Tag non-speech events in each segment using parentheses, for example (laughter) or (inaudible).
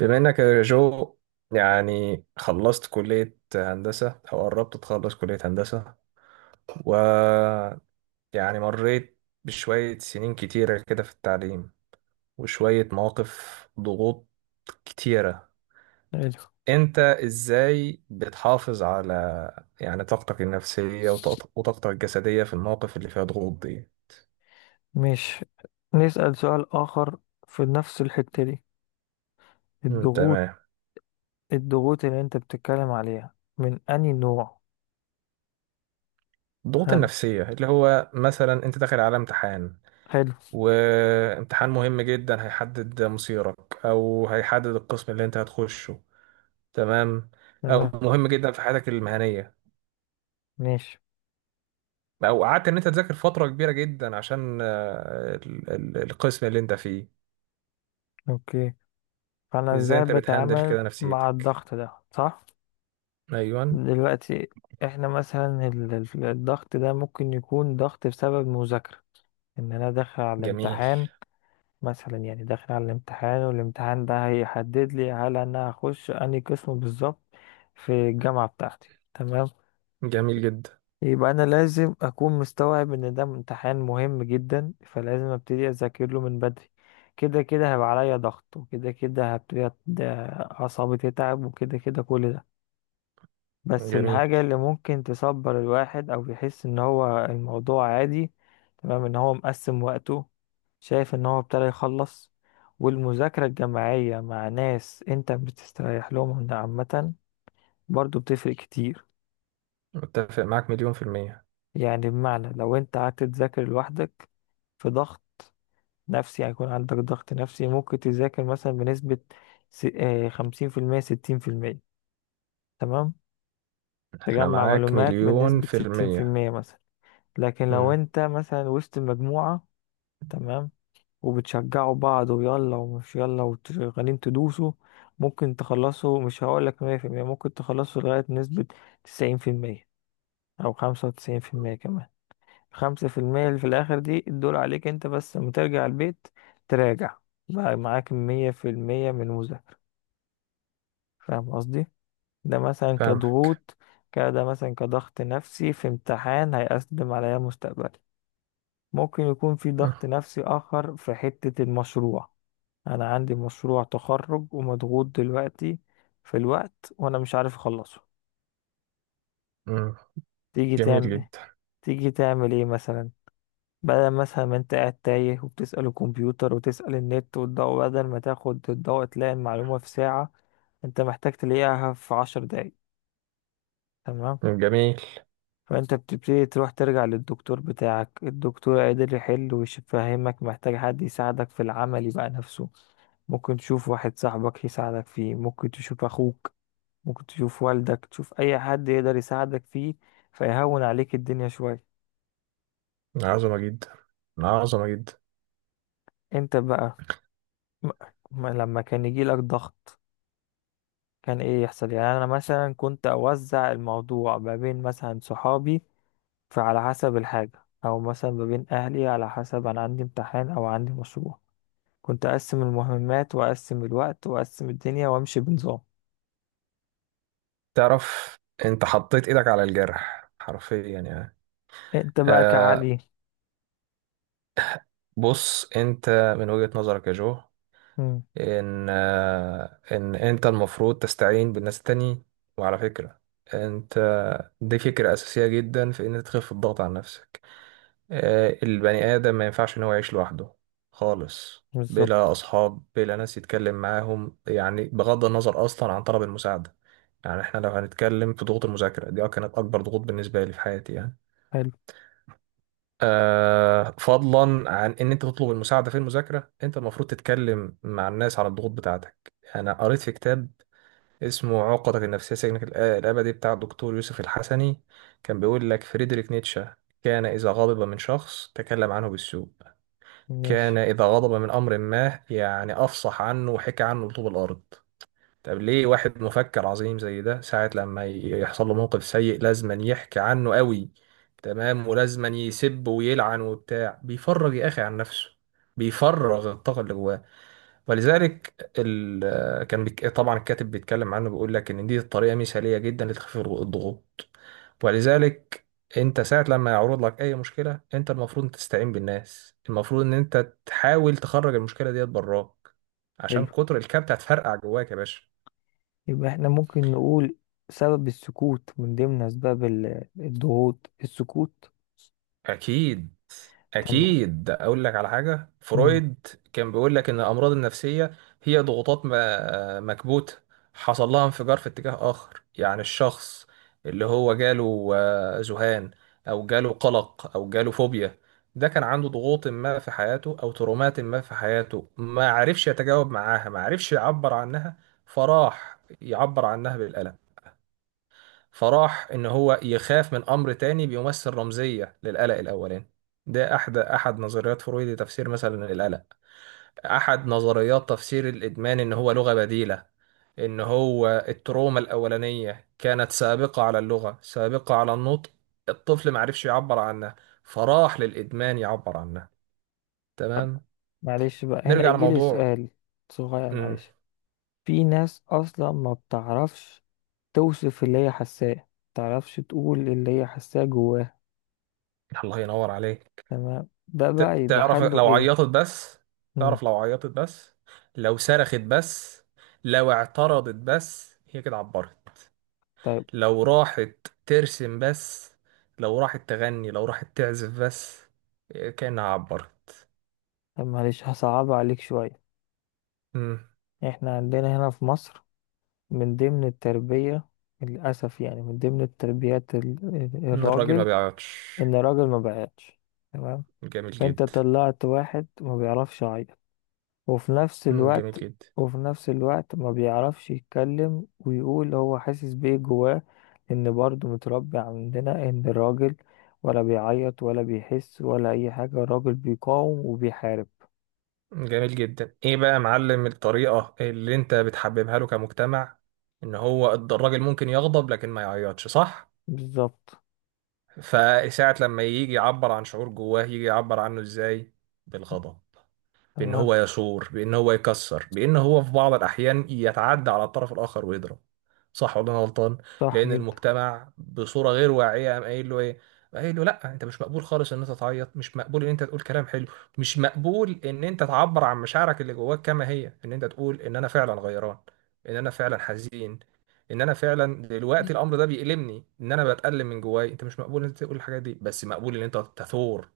بما انك يا جو، خلصت كلية هندسة او قربت تخلص كلية هندسة، و مريت بشوية سنين كتيرة كده في التعليم وشوية مواقف ضغوط كتيرة. حلو. انت ازاي بتحافظ على طاقتك النفسية وطاقتك الجسدية في المواقف اللي فيها ضغوط دي؟ مش نسأل سؤال آخر في نفس الحتة دي. الضغوط تمام. الضغوط اللي أنت بتتكلم عليها من أي نوع؟ الضغوط هل النفسية اللي هو مثلا انت داخل على امتحان، حلو، وامتحان مهم جدا هيحدد مصيرك او هيحدد القسم اللي انت هتخشه، تمام؟ او تمام، مهم جدا في حياتك المهنية، ماشي، او قعدت ان انت تذاكر فترة كبيرة جدا عشان القسم اللي انت فيه. أوكي. فأنا ازاي إزاي انت بتهندل بتعامل كده مع نفسيتك؟ الضغط ده، صح؟ ايوه. دلوقتي إحنا مثلا الضغط ده ممكن يكون ضغط بسبب مذاكرة، إن أنا داخل على جميل. الامتحان. مثلا يعني داخل على الامتحان، والامتحان ده هيحدد لي هل انا هخش انهي قسم بالظبط في الجامعة بتاعتي، تمام. جميل جدا. يبقى انا لازم اكون مستوعب ان ده امتحان مهم جدا، فلازم ابتدي اذاكر له من بدري. كده كده هيبقى عليا ضغط، وكده كده هبتدي اعصابي تتعب، وكده كده كل ده. بس جميل. الحاجة اللي ممكن تصبر الواحد أو يحس إن هو الموضوع عادي، تمام، إن هو مقسم وقته، شايف إن هو ابتدى يخلص. والمذاكرة الجماعية مع ناس أنت بتستريح لهم عامة، برضو بتفرق كتير. متفق معاك مليون في المية. يعني بمعنى لو أنت قعدت تذاكر لوحدك، في ضغط نفسي، هيكون عندك ضغط نفسي، ممكن تذاكر مثلا بنسبة 50%، 60%. تمام، انا تجمع معاك معلومات مليون بنسبة في ستين في المية. المية مثلا. لكن لو امم. انت مثلا وسط المجموعة، تمام، وبتشجعوا بعض، ويلا ومش يلا، وشغالين تدوسوا، ممكن تخلصوا، مش هقولك 100%، ممكن تخلصوا لغاية نسبة 90%، أو 95% كمان. 5% اللي في الآخر دي الدول عليك انت بس، لما ترجع البيت تراجع، بقى معاك 100% من المذاكرة. فاهم قصدي؟ ده مثلا فاهمك. كضغوط. كده مثلا كضغط نفسي في امتحان هيقدم عليا مستقبل. ممكن يكون في مم. ضغط نفسي آخر في حتة المشروع. أنا عندي مشروع تخرج ومضغوط دلوقتي في الوقت، وأنا مش عارف أخلصه. مم. تيجي جميل تعمل جدا. تيجي تعمل إيه مثلا؟ بدل مثلا ما أنت قاعد تايه وبتسأل الكمبيوتر وتسأل النت والضوء، بدل ما تاخد الضوء تلاقي المعلومة في ساعة، أنت محتاج تلاقيها في 10 دقايق. تمام. جميل. فانت بتبتدي تروح ترجع للدكتور بتاعك، الدكتور قادر يحل ويفهمك. محتاج حد يساعدك في العمل يبقى نفسه، ممكن تشوف واحد صاحبك يساعدك فيه، ممكن تشوف اخوك، ممكن تشوف والدك، تشوف اي حد يقدر يساعدك فيه، فيهون عليك الدنيا شوية. عظمة جدا، عظمة جدا. انت بقى م- لما كان يجيلك ضغط كان ايه يحصل؟ يعني انا مثلا كنت اوزع الموضوع ما بين مثلا صحابي، فعلى حسب الحاجة، او مثلا ما بين اهلي، على حسب انا عندي امتحان او عندي مشروع. كنت اقسم المهمات واقسم الوقت واقسم الدنيا وامشي بنظام. تعرف انت حطيت ايدك على الجرح حرفيا يعني. انت بقى آه. كعلي. بص انت، من وجهة نظرك يا جو، امم، ان انت المفروض تستعين بالناس التانيين، وعلى فكرة انت، دي فكرة اساسية جدا في ان انت تخف الضغط عن نفسك. آه، البني ادم ما ينفعش ان هو يعيش لوحده خالص، بلا بالظبط. اصحاب بلا ناس يتكلم معاهم، بغض النظر اصلا عن طلب المساعدة. احنا لو هنتكلم في ضغوط المذاكرة دي، أه كانت اكبر ضغوط بالنسبة لي في حياتي يعني. حلو، آه، فضلا عن ان انت تطلب المساعده في المذاكره، انت المفروض تتكلم مع الناس على الضغوط بتاعتك. انا قريت في كتاب اسمه عقدك النفسيه سجنك الابدي، بتاع الدكتور يوسف الحسني. كان بيقول لك فريدريك نيتشه كان اذا غضب من شخص تكلم عنه بالسوء، كان ماشي، اذا غضب من امر ما افصح عنه وحكى عنه لطوب الارض. طب ليه واحد مفكر عظيم زي ده ساعة لما يحصل له موقف سيء لازما يحكي عنه قوي؟ تمام، ولازما يسب ويلعن وبتاع. بيفرغ يا أخي عن نفسه، بيفرغ الطاقة اللي جواه. ولذلك طبعا الكاتب بيتكلم عنه بيقول لك إن دي الطريقة مثالية جدا لتخفيف الضغوط. ولذلك انت ساعة لما يعرض لك اي مشكلة، انت المفروض تستعين بالناس، المفروض ان انت تحاول تخرج المشكلة ديت براك، عشان حلو. كتر الكبت هتفرقع جواك يا باشا. يبقى احنا ممكن نقول سبب السكوت من ضمن اسباب الضغوط السكوت. أكيد، طب. أكيد. أقول لك على حاجة، امم فرويد كان بيقول لك إن الأمراض النفسية هي ضغوطات مكبوتة حصل لها انفجار في اتجاه آخر. يعني الشخص اللي هو جاله ذهان أو جاله قلق أو جاله فوبيا، ده كان عنده ضغوط ما في حياته أو ترومات ما في حياته ما عرفش يتجاوب معاها، ما عرفش يعبر عنها، فراح يعبر عنها بالألم. فراح ان هو يخاف من امر تاني بيمثل رمزيه للقلق الاولاني. ده احد نظريات فرويد لتفسير مثلا القلق. احد نظريات تفسير الادمان ان هو لغه بديله، ان هو التروما الاولانيه كانت سابقه على اللغه، سابقه على النطق، الطفل ما عرفش يعبر عنها، فراح للادمان يعبر عنها. تمام. معلش بقى هنا نرجع يجي لي لموضوع. سؤال صغير، مم. معلش. في ناس اصلا ما بتعرفش توصف اللي هي حاساه، ما بتعرفش تقول اللي هي حاساه جواها. الله ينور عليك. تمام، ده ت- بقى يبقى تعرف حله لو ايه؟ عيطت بس، امم. تعرف لو عيطت بس، لو صرخت بس، لو اعترضت بس، هي كده عبرت. لو راحت ترسم بس، لو راحت تغني، لو راحت تعزف بس، إيه، كأنها عبرت. طب معلش هصعب عليك شوية. مم. احنا عندنا هنا في مصر، من ضمن التربية، للأسف يعني، من ضمن التربيات إن الراجل ما الراجل، بيعيطش. إن الراجل ما بيعيطش. تمام. جميل فأنت جدا. طلعت واحد ما بيعرفش يعيط، وفي نفس مم، جميل الوقت، جدا. ما بيعرفش يتكلم ويقول هو حاسس بإيه جواه. إن برضه متربي عندنا إن الراجل ولا بيعيط ولا بيحس ولا أي حاجة، الراجل بيقاوم وبيحارب. جميل جدا. ايه بقى يا معلم الطريقة اللي انت بتحببها له كمجتمع؟ ان هو الراجل ممكن يغضب لكن ما يعيطش، صح؟ بالظبط. فساعة لما يجي يعبر عن شعور جواه، يجي يعبر عنه ازاي؟ بالغضب، بان تمام. هو يثور، بان هو يكسر، بان هو في بعض الاحيان يتعدى على الطرف الاخر ويضرب. صح ولا انا غلطان؟ صح لان جدا. المجتمع بصوره غير واعيه قام قايل له ايه؟ قايل له لا، انت مش مقبول خالص ان انت تعيط، مش مقبول ان انت تقول كلام حلو، مش مقبول ان انت تعبر عن مشاعرك اللي جواك كما هي، ان انت تقول ان انا فعلا غيران، ان انا فعلا حزين، ان انا فعلا دلوقتي الامر ده بيألمني، ان انا بتألم من جواي. انت مش مقبول ان انت تقول الحاجات دي، بس مقبول ان انت تثور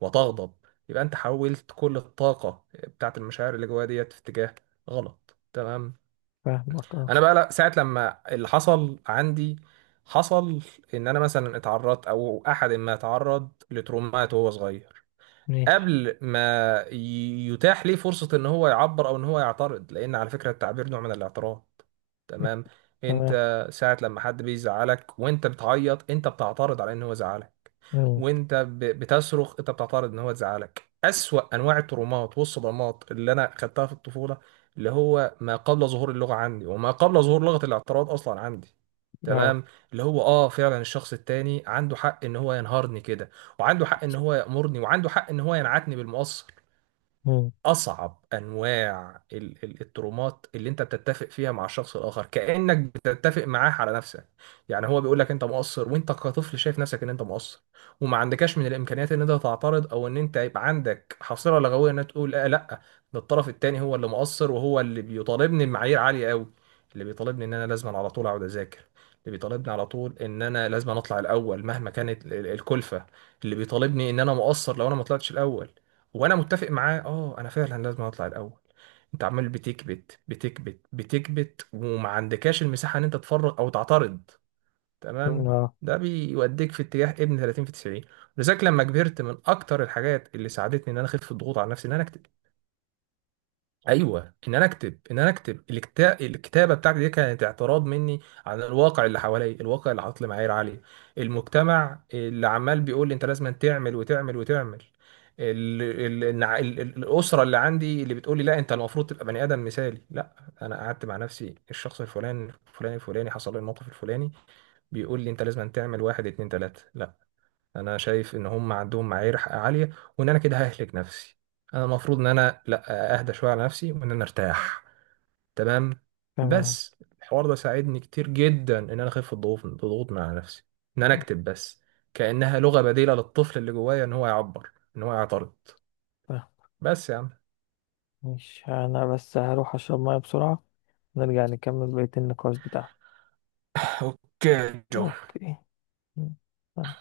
وتغضب. يبقى انت حولت كل الطاقة بتاعت المشاعر اللي جوايا ديت في اتجاه غلط. تمام. فاهمك. اه، انا بقى لا، ساعه لما اللي حصل عندي حصل، ان انا مثلا اتعرضت او احد ما اتعرض لترومات وهو صغير، ماشي، قبل ما يتاح ليه فرصة ان هو يعبر او ان هو يعترض، لان على فكرة التعبير نوع من الاعتراض. تمام. انت تمام. ساعة لما حد بيزعلك وانت بتعيط، انت بتعترض على ان هو زعلك. مم. وانت بتصرخ، انت بتعترض ان هو زعلك. اسوأ انواع الترومات والصدمات اللي انا خدتها في الطفولة اللي هو ما قبل ظهور اللغة عندي، وما قبل ظهور لغة الاعتراض اصلا عندي، اه. تمام، اللي هو اه فعلا الشخص التاني عنده حق ان هو ينهارني كده، وعنده حق ان هو يأمرني، وعنده حق ان هو ينعتني بالمقص. مم. اصعب انواع الترومات اللي انت بتتفق فيها مع الشخص الاخر، كانك بتتفق معاه على نفسك. يعني هو بيقول لك انت مقصر، وانت كطفل شايف نفسك ان انت مقصر، وما عندكش من الامكانيات ان انت تعترض، او ان انت يبقى عندك حصيله لغويه ان أنت تقول لا، لا، ده الطرف التاني هو اللي مقصر، وهو اللي بيطالبني بمعايير عاليه قوي، اللي بيطالبني ان انا لازم على طول اقعد اذاكر، اللي بيطالبني على طول ان انا لازم اطلع الاول مهما كانت الكلفه، اللي بيطالبني ان انا مقصر لو انا ما طلعتش الاول، وانا متفق معاه. اه انا فعلا لازم اطلع الاول. انت عمال بتكبت، بتكبت، بتكبت، وما عندكاش المساحه ان انت تفرغ او تعترض. تمام. اه، ده بيوديك في اتجاه ابن 30 في 90. لذلك لما كبرت، من اكتر الحاجات اللي ساعدتني ان انا اخف الضغوط على نفسي ان انا اكتب. ايوه، ان انا اكتب. ان انا اكتب. الكتابه بتاعتي دي كانت اعتراض مني عن الواقع اللي حواليا، الواقع اللي حاطط لي معايير عاليه، المجتمع اللي عمال بيقول لي انت لازم تعمل وتعمل وتعمل، ال... ال... النع- ال... ال- الاسره اللي عندي اللي بتقول لي لا انت المفروض تبقى بني ادم مثالي. لا، انا قعدت مع نفسي، الشخص الفلاني الفلاني الفلاني حصل له الموقف الفلاني، بيقول لي انت لازم تعمل واحد اتنين تلاته. لا، انا شايف ان هم عندهم معايير عاليه، وان انا كده ههلك نفسي. انا المفروض ان انا لا، اهدى شويه على نفسي وان انا ارتاح. تمام. تمام. بس الحوار ده ساعدني كتير جدا ان انا اخف الضغوط من على نفسي، ان انا اكتب بس، كانها لغه بديله للطفل اللي جوايا ان هو يعبر، ان هو يعترض. فاهم. بس يا عم مش انا بس هروح اشرب ميه بسرعة، نرجع نكمل بقية النقاش بتاعنا. (laughs) اوكي جو. اوكي. مم. تمام.